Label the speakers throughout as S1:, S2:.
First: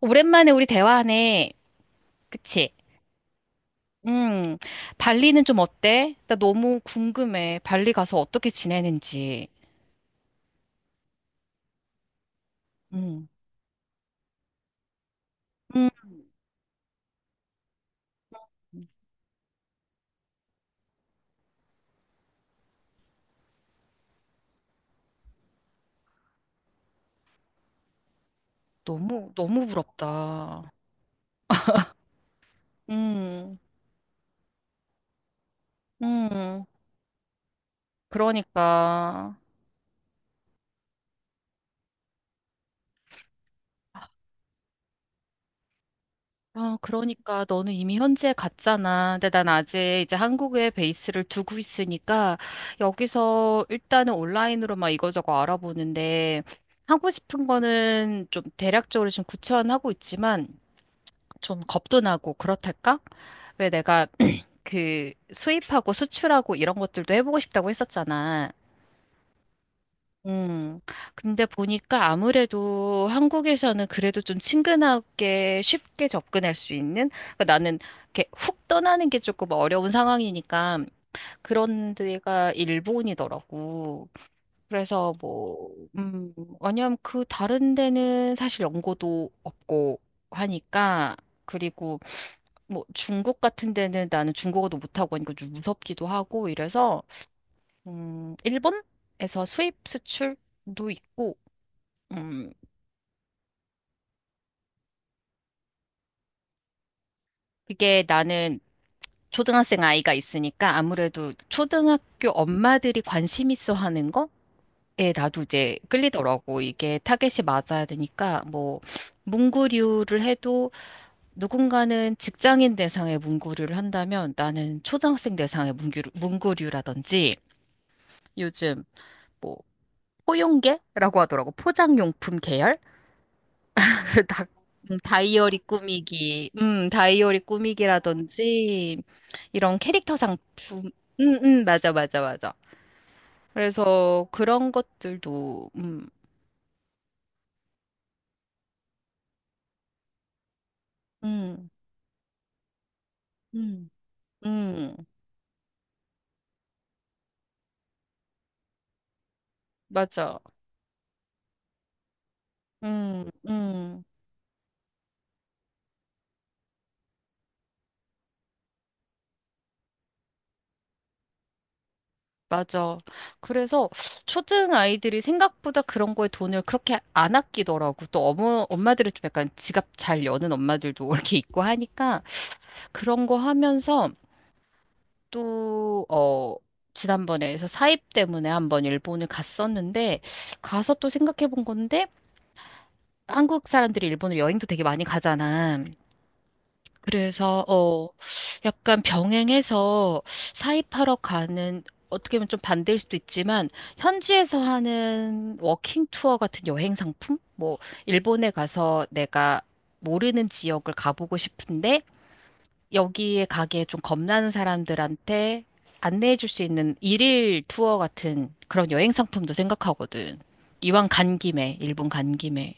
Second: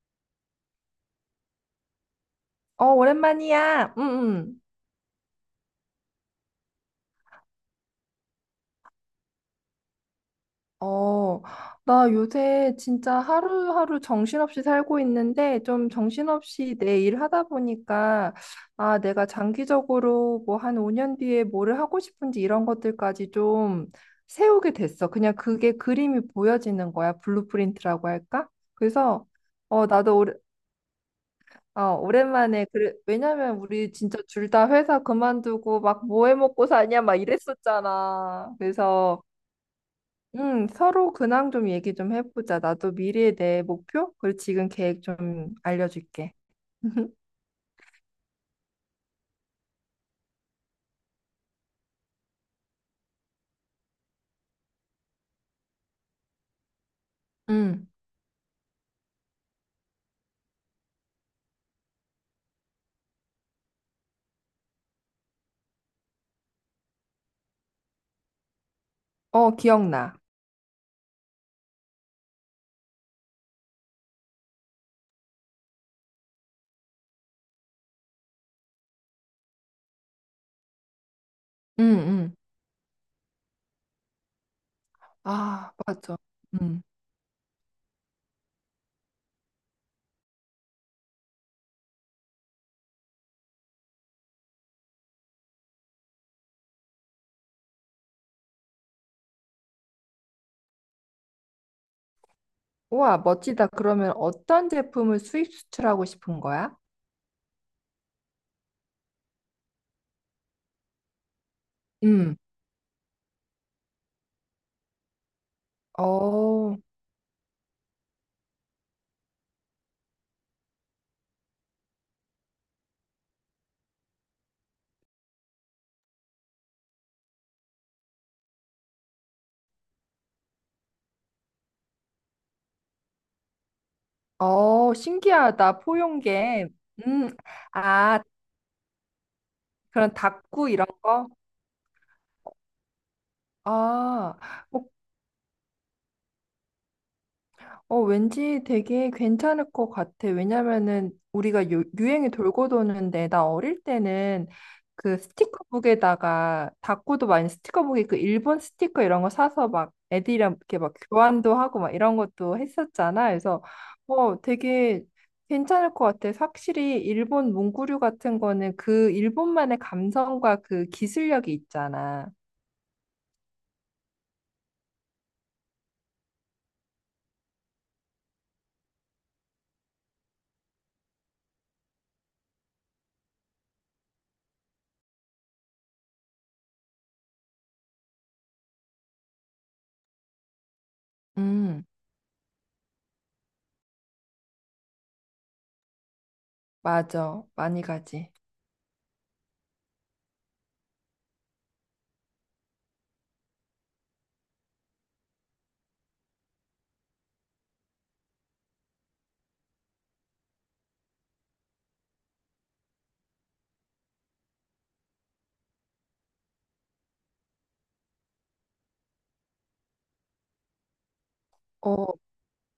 S1: 오랜만에 우리 대화하네. 그치?
S2: 어, 오랜만이야. 응,
S1: 음,
S2: 응.
S1: 발리는 좀 어때? 나 너무 궁금해. 발리 가서 어떻게 지내는지.
S2: 어, 나 요새 진짜
S1: 음,
S2: 하루하루 정신없이 살고 있는데, 좀
S1: 음,
S2: 정신없이 내일 하다 보니까, 아, 내가 장기적으로 뭐 한 5년 뒤에 뭐를 하고 싶은지 이런 것들까지 좀 세우게 됐어. 그냥 그게 그림이 보여지는 거야. 블루프린트라고 할까? 그래서,
S1: 너무, 너무
S2: 어, 나도 오래,
S1: 부럽다.
S2: 오랜만에, 그래, 왜냐면
S1: 음,
S2: 우리 진짜 둘 다 회사 그만두고 막 뭐해
S1: 음,
S2: 먹고 사냐 막 이랬었잖아. 그래서,
S1: 그러니까.
S2: 응, 서로 근황 좀 얘기 좀 해보자. 나도 미래에 대해 목표? 그리고 지금 계획 좀 알려줄게.
S1: 아, 그러니까 너는 이미 현지에 갔잖아. 근데 난 아직 이제 한국에 베이스를 두고 있으니까 여기서 일단은 온라인으로 막 이거저거 알아보는데, 하고 싶은
S2: 응,
S1: 거는 좀 대략적으로 지금 구체화는 하고 있지만 좀 겁도 나고 그렇달까? 왜 내가 그 수입하고 수출하고 이런 것들도 해보고 싶다고 했었잖아.
S2: 어, 기억나.
S1: 음. 근데 보니까 아무래도 한국에서는 그래도 좀 친근하게 쉽게 접근할 수 있는? 그러니까 나는 이렇게 훅 떠나는 게 조금 어려운 상황이니까
S2: 응,
S1: 그런
S2: 응,
S1: 데가 일본이더라고. 그래서 뭐,
S2: 아, 맞아.
S1: 음,
S2: 응.
S1: 왜냐면 그 다른 데는 사실 연고도 없고 하니까. 그리고 뭐 중국 같은 데는 나는 중국어도 못하고 하니까 좀 무섭기도 하고 이래서 일본에서 수입 수출도 있고. 음,
S2: 우와, 멋지다. 그러면 어떤 제품을 수입 수출하고 싶은 거야?
S1: 그게 나는 초등학생 아이가 있으니까 아무래도 초등학교
S2: 응.
S1: 엄마들이 관심 있어 하는 거에 나도 이제 끌리더라고.
S2: 어,
S1: 이게 타겟이 맞아야 되니까 뭐 문구류를 해도, 누군가는 직장인 대상의 문구류를 한다면 나는 초등학생 대상의 문구류, 문구류라든지 요즘 뭐 포용계라고 하더라고. 포장용품 계열? 다, 다이어리
S2: 신기하다.
S1: 꾸미기,
S2: 포용계. 음,
S1: 다이어리
S2: 아,
S1: 꾸미기라든지, 이런
S2: 그런
S1: 캐릭터
S2: 닭구 이런
S1: 상품.
S2: 거?
S1: 맞아, 맞아, 맞아. 그래서
S2: 아,
S1: 그런
S2: 뭐
S1: 것들도. 음.
S2: 왠지 되게 괜찮을 것 같아. 왜냐면은
S1: 음.
S2: 우리가 유행이 돌고 도는데 나 어릴
S1: 음.
S2: 때는
S1: 음.
S2: 그 스티커북에다가 다코도 많이 스티커북에 그 일본 스티커 이런 거 사서 막
S1: 맞아.
S2: 애들이랑 이렇게 막 교환도 하고 막 이런 것도
S1: 음.
S2: 했었잖아. 그래서
S1: 음.
S2: 어, 되게 괜찮을 것 같아. 확실히 일본 문구류 같은 거는 그 일본만의 감성과 그 기술력이 있잖아.
S1: 맞아. 그래서 초등 아이들이 생각보다 그런 거에 돈을 그렇게 안 아끼더라고. 또 엄마들은 좀 약간 지갑 잘 여는 엄마들도 이렇게 있고 하니까, 그런 거 하면서 또, 지난번에 해서 사입 때문에 한번 일본을 갔었는데, 가서 또 생각해 본
S2: 음,
S1: 건데, 한국 사람들이 일본을 여행도 되게 많이 가잖아.
S2: 맞아.
S1: 그래서,
S2: 많이 가지.
S1: 약간 병행해서 사입하러 가는, 어떻게 보면 좀 반대일 수도 있지만, 현지에서 하는 워킹 투어 같은 여행 상품? 뭐, 일본에 가서 내가 모르는 지역을 가보고 싶은데, 여기에 가게 좀 겁나는 사람들한테 안내해 줄 수 있는 일일 투어 같은 그런 여행 상품도 생각하거든. 이왕 간 김에, 일본
S2: 어,
S1: 간 김에.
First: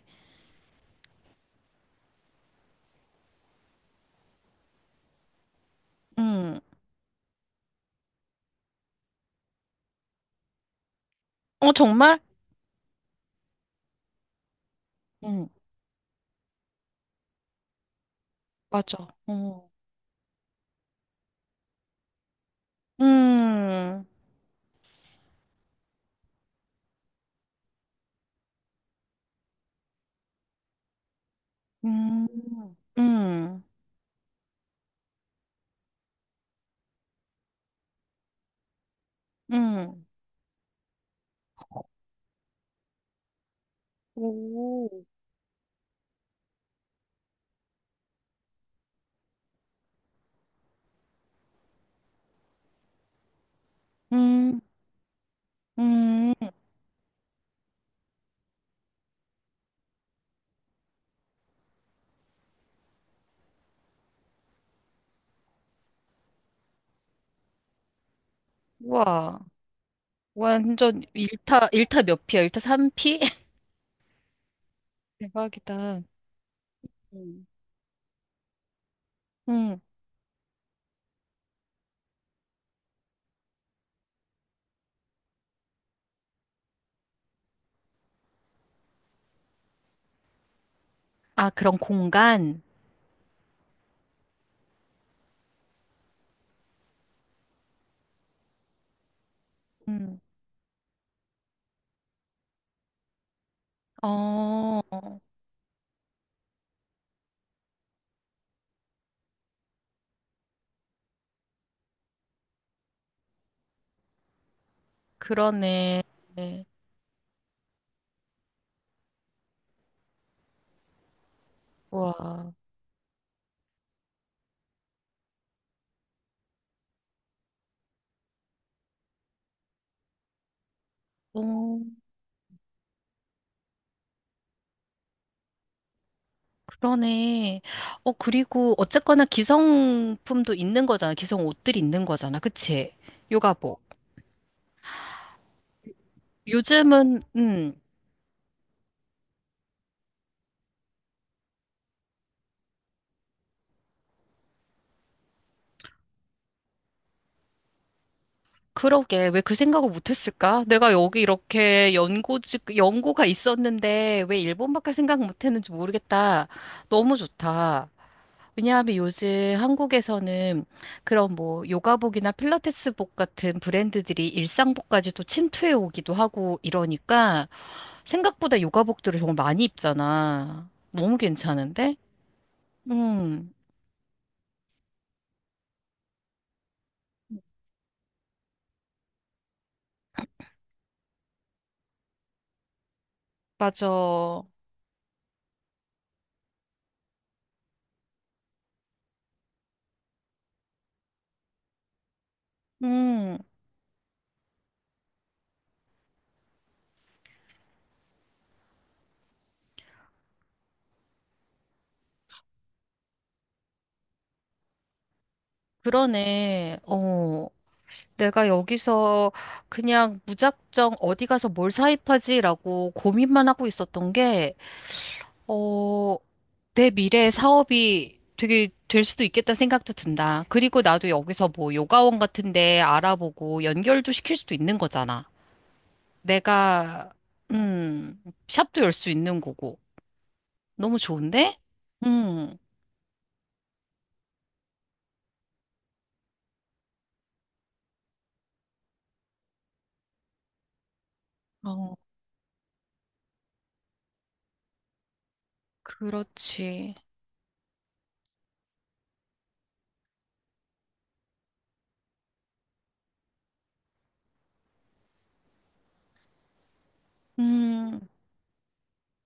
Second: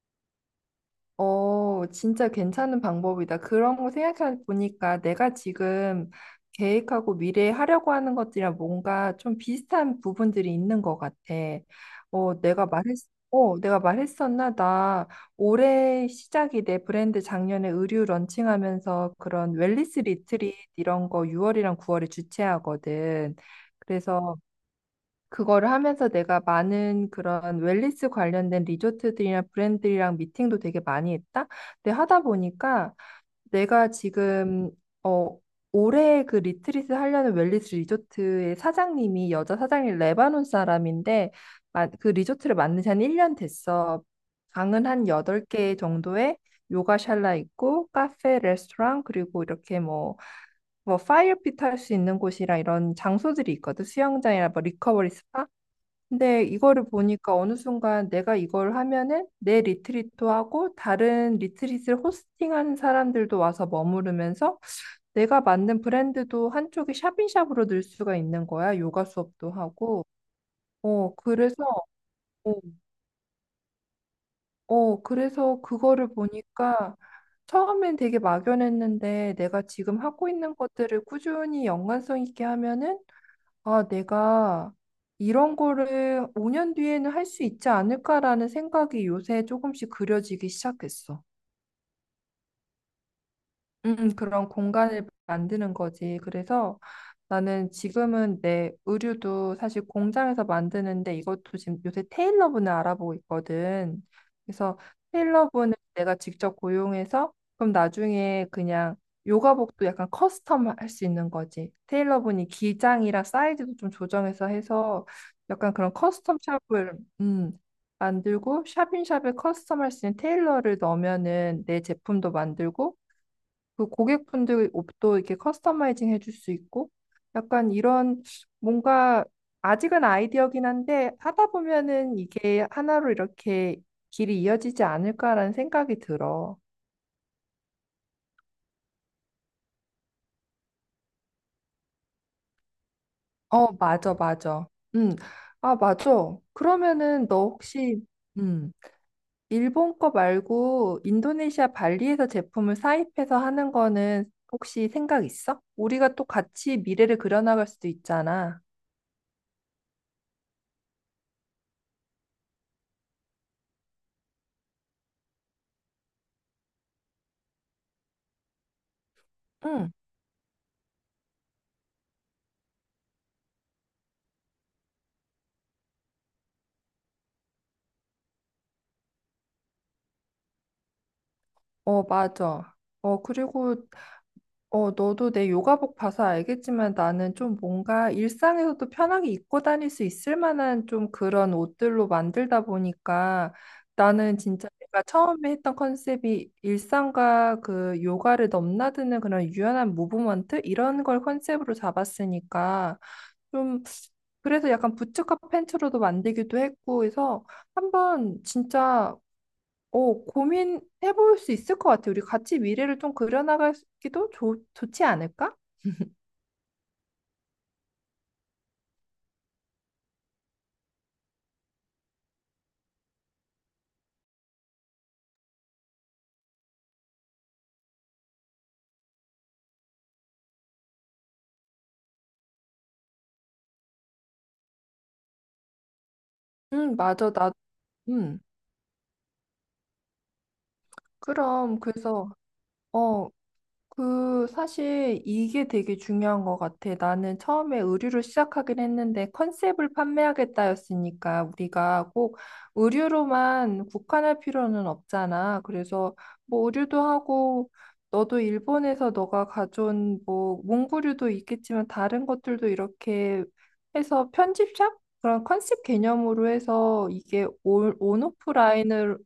S2: 진짜 괜찮은 방법이다. 그런 거 생각해 보니까 내가 지금
S1: 음,
S2: 계획하고 미래에 하려고 하는 것들이랑 뭔가 좀 비슷한 부분들이 있는 것 같아.
S1: 어, 정말?
S2: 어, 내가 말했었나? 나
S1: 응,
S2: 올해 시작이 내 브랜드 작년에 의류
S1: 맞아.
S2: 런칭하면서 그런
S1: 어.
S2: 웰니스 리트릿 이런 거 6월이랑 9월에 주최하거든.
S1: 음.
S2: 그래서 그거를 하면서 내가 많은 그런 웰니스 관련된 리조트들이나 브랜드랑 미팅도 되게 많이 했다. 근데 하다
S1: 음.
S2: 보니까
S1: 음.
S2: 내가 지금 어 올해 그 리트릿을 하려는 웰니스 리조트의 사장님이 여자 사장이
S1: 음.
S2: 레바논 사람인데 그 리조트를 만든 지 한 1년 됐어. 방은
S1: 오,
S2: 한 8개 정도에 요가 샬라 있고 카페, 레스토랑 그리고 이렇게 뭐 파이어핏 할 수 있는 곳이랑 이런 장소들이 있거든. 수영장이나
S1: 음,
S2: 뭐 리커버리 스파.
S1: 음.
S2: 근데 이거를 보니까 어느 순간 내가 이걸 하면은 내 리트리트도 하고 다른 리트릿을 호스팅하는 사람들도 와서 머무르면서 내가 만든 브랜드도 한쪽에 샵인샵으로 늘 수가 있는 거야. 요가
S1: 우와.
S2: 수업도 하고.
S1: 완전
S2: 어, 그래서,
S1: 일타 몇 피야?
S2: 어,
S1: 일타 삼피.
S2: 그래서
S1: 대박이다.
S2: 그거를 보니까
S1: 음.
S2: 처음엔 되게 막연했는데 내가
S1: 음.
S2: 지금 하고 있는 것들을 꾸준히 연관성 있게 하면은 아, 내가 이런 거를 5년 뒤에는 할 수 있지 않을까라는 생각이 요새 조금씩 그려지기 시작했어.
S1: 아, 그런 공간?
S2: 그런 공간을 만드는 거지. 그래서 나는 지금은 내 의류도 사실 공장에서 만드는데 이것도 지금 요새 테일러분을 알아보고 있거든. 그래서
S1: 어,
S2: 테일러분을 내가 직접 고용해서 그럼 나중에 그냥 요가복도 약간 커스텀 할 수 있는 거지. 테일러분이 기장이랑 사이즈도 좀 조정해서 해서 약간 그런
S1: 그러네.
S2: 커스텀
S1: 네.
S2: 샵을 음, 만들고 샵인샵에 커스텀 할 수 있는 테일러를 넣으면은 내 제품도
S1: 와,
S2: 만들고 그 고객분들 옷도 이렇게 커스터마이징 해줄 수 있고 약간 이런 뭔가 아직은 아이디어긴 한데 하다
S1: 어,
S2: 보면은 이게 하나로 이렇게 길이 이어지지 않을까라는 생각이 들어.
S1: 그러네. 어, 그리고 어쨌거나 기성품도 있는 거잖아. 기성 옷들이 있는 거잖아. 그치?
S2: 어,
S1: 요가복.
S2: 맞아, 맞아. 음, 아, 맞아.
S1: 요즘은,
S2: 그러면은 너 혹시 음, 일본 거 말고 인도네시아 발리에서 제품을 사입해서 하는 거는 혹시 생각 있어? 우리가 또 같이 미래를 그려나갈 수도 있잖아.
S1: 그러게. 왜 그 생각을 못 했을까? 내가 여기 이렇게 연고지, 연고가 있었는데 왜 일본밖에 생각 못 했는지 모르겠다. 너무 좋다. 왜냐하면 요즘 한국에서는 그런 뭐 요가복이나 필라테스복 같은 브랜드들이 일상복까지도 침투해 오기도 하고 이러니까, 생각보다 요가복들을 정말 많이 입잖아. 너무 괜찮은데?
S2: 어, 맞아. 어,
S1: 음,
S2: 그리고, 너도 내 요가복 봐서 알겠지만 나는 좀 뭔가 일상에서도 편하게 입고 다닐 수 있을 만한 좀 그런 옷들로 만들다 보니까 나는
S1: 맞아.
S2: 진짜 내가 처음에 했던 컨셉이 일상과 그 요가를 넘나드는 그런 유연한 무브먼트? 이런 걸 컨셉으로 잡았으니까
S1: 음,
S2: 좀 그래서 약간 부츠컷 팬츠로도 만들기도 했고 해서 한번 진짜 고민해볼 수 있을 것 같아. 우리 같이 미래를 좀 그려나가기도 좋지 않을까?
S1: 그러네. 어. 내가 여기서 그냥 무작정 어디 가서 뭘 사입하지라고 고민만 하고 있었던 게, 어, 내 미래 사업이 되게 될 수도 있겠다 생각도 든다. 그리고 나도 여기서 뭐 요가원 같은 데 알아보고 연결도 시킬 수도 있는 거잖아.
S2: 응,
S1: 내가,
S2: 맞아.
S1: 음,
S2: 음
S1: 샵도 열 수 있는 거고. 너무 좋은데?
S2: 그럼, 그래서,
S1: 음,
S2: 어, 사실 이게 되게 중요한 것 같아. 나는 처음에 의류를 시작하긴 했는데 컨셉을 판매하겠다였으니까
S1: 어,
S2: 우리가 꼭 의류로만 국한할 필요는 없잖아. 그래서 뭐
S1: 그렇지.
S2: 의류도 하고 너도 일본에서 너가 가져온 뭐 문구류도 있겠지만 다른 것들도 이렇게 해서 편집샵? 그런 컨셉 개념으로 해서 이게
S1: 음,
S2: 온오프라인을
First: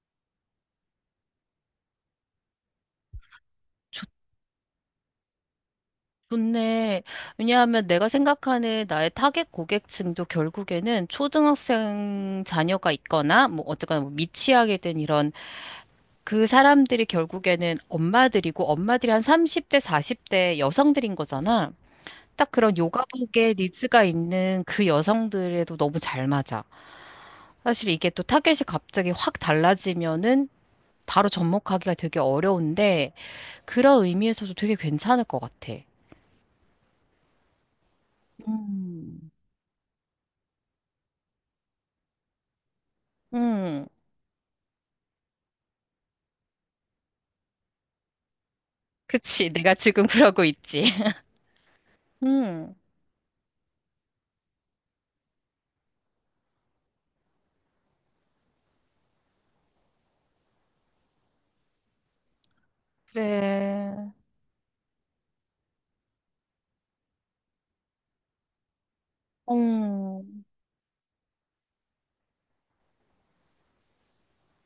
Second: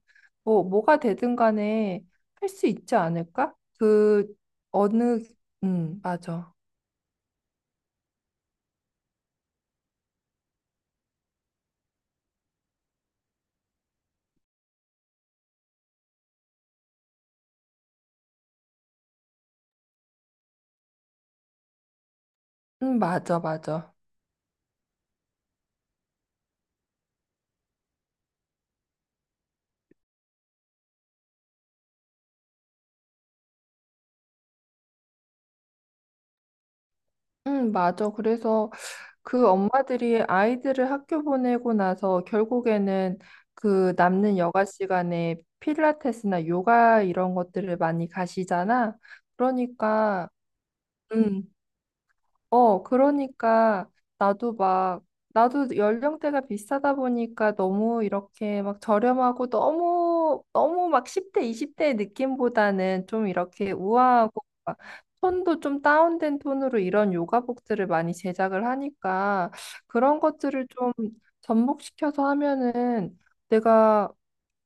S2: 뭐, 뭐가 되든 간에 할 수 있지 않을까?
S1: 좋,
S2: 어느, 맞아.
S1: 좋네. 왜냐하면 내가 생각하는 나의 타겟 고객층도 결국에는 초등학생 자녀가 있거나, 뭐, 어쨌거나 뭐 미취학에 된 이런 그 사람들이 결국에는 엄마들이고, 엄마들이 한 30대, 40대 여성들인 거잖아. 딱 그런
S2: 맞아,
S1: 요가복에
S2: 맞아.
S1: 니즈가 있는 그 여성들에도 너무 잘 맞아. 사실 이게 또 타겟이 갑자기 확 달라지면은 바로 접목하기가 되게 어려운데, 그런 의미에서도 되게 괜찮을 것 같아.
S2: 맞아. 그래서
S1: 음.
S2: 그 엄마들이 아이들을 학교 보내고 나서 결국에는
S1: 음.
S2: 그 남는 여가 시간에 필라테스나 요가 이런 것들을 많이 가시잖아.
S1: 그치. 내가 지금
S2: 그러니까,
S1: 그러고 있지.
S2: 음,
S1: 음.
S2: 그러니까 나도 막 나도 연령대가 비슷하다 보니까 너무 이렇게 막 저렴하고 너무 너무 막 10대, 20대의 느낌보다는 좀 이렇게
S1: 그래.
S2: 우아하고 막 톤도 좀 다운된 톤으로 이런 요가복들을 많이 제작을 하니까 그런
S1: 음.
S2: 것들을 좀 접목시켜서 하면은 내가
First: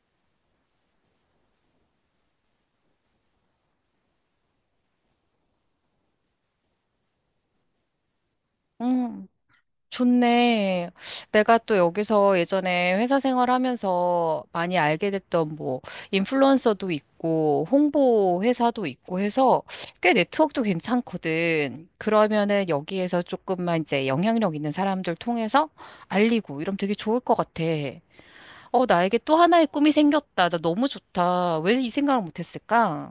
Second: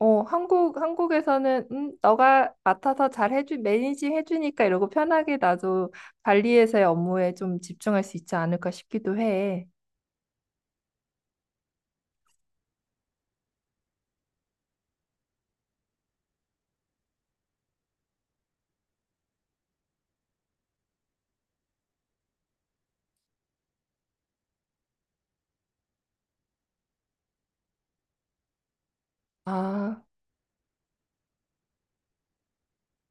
S2: 한국에서는, 너가 맡아서 매니징 해주니까 이러고 편하게 나도 관리에서의 업무에 좀 집중할 수 있지 않을까 싶기도
S1: 음.
S2: 해.
S1: 좋네. 내가 또 여기서 예전에 회사 생활하면서 많이 알게 됐던 뭐 인플루언서도 있고 홍보 회사도 있고 해서 꽤 네트워크도 괜찮거든. 그러면은 여기에서 조금만 이제 영향력 있는 사람들 통해서 알리고 이러면 되게 좋을 것 같아. 어, 나에게 또 하나의 꿈이
S2: 아,
S1: 생겼다. 나 너무 좋다. 왜 이 생각을 못 했을까?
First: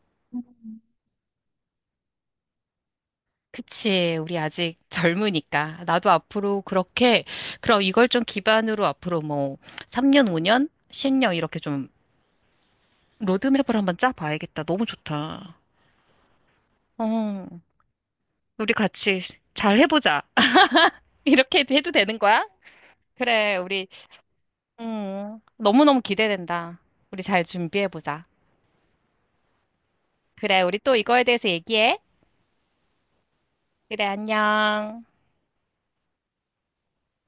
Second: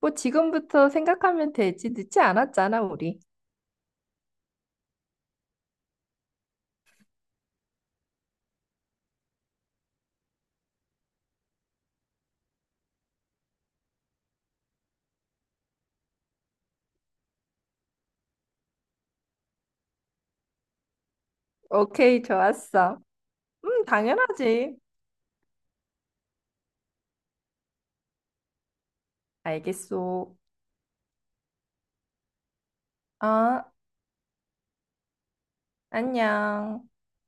S2: 뭐 지금부터 생각하면 되지. 늦지 않았잖아, 우리.
S1: 그치. 우리 아직 젊으니까. 나도 앞으로 그렇게, 그럼 이걸 좀 기반으로 앞으로 뭐, 3년, 5년, 10년 이렇게 좀 로드맵을 한번 짜봐야겠다. 너무 좋다. 어, 우리 같이 잘 해보자. 이렇게 해도 되는
S2: 오케이,
S1: 거야?
S2: 좋았어.
S1: 그래, 우리,
S2: 당연하지.
S1: 너무너무 기대된다. 우리 잘 준비해보자.
S2: 알겠어.
S1: 그래, 우리 또 이거에 대해서 얘기해.
S2: 아,
S1: 그래, 안녕.
S2: 안녕.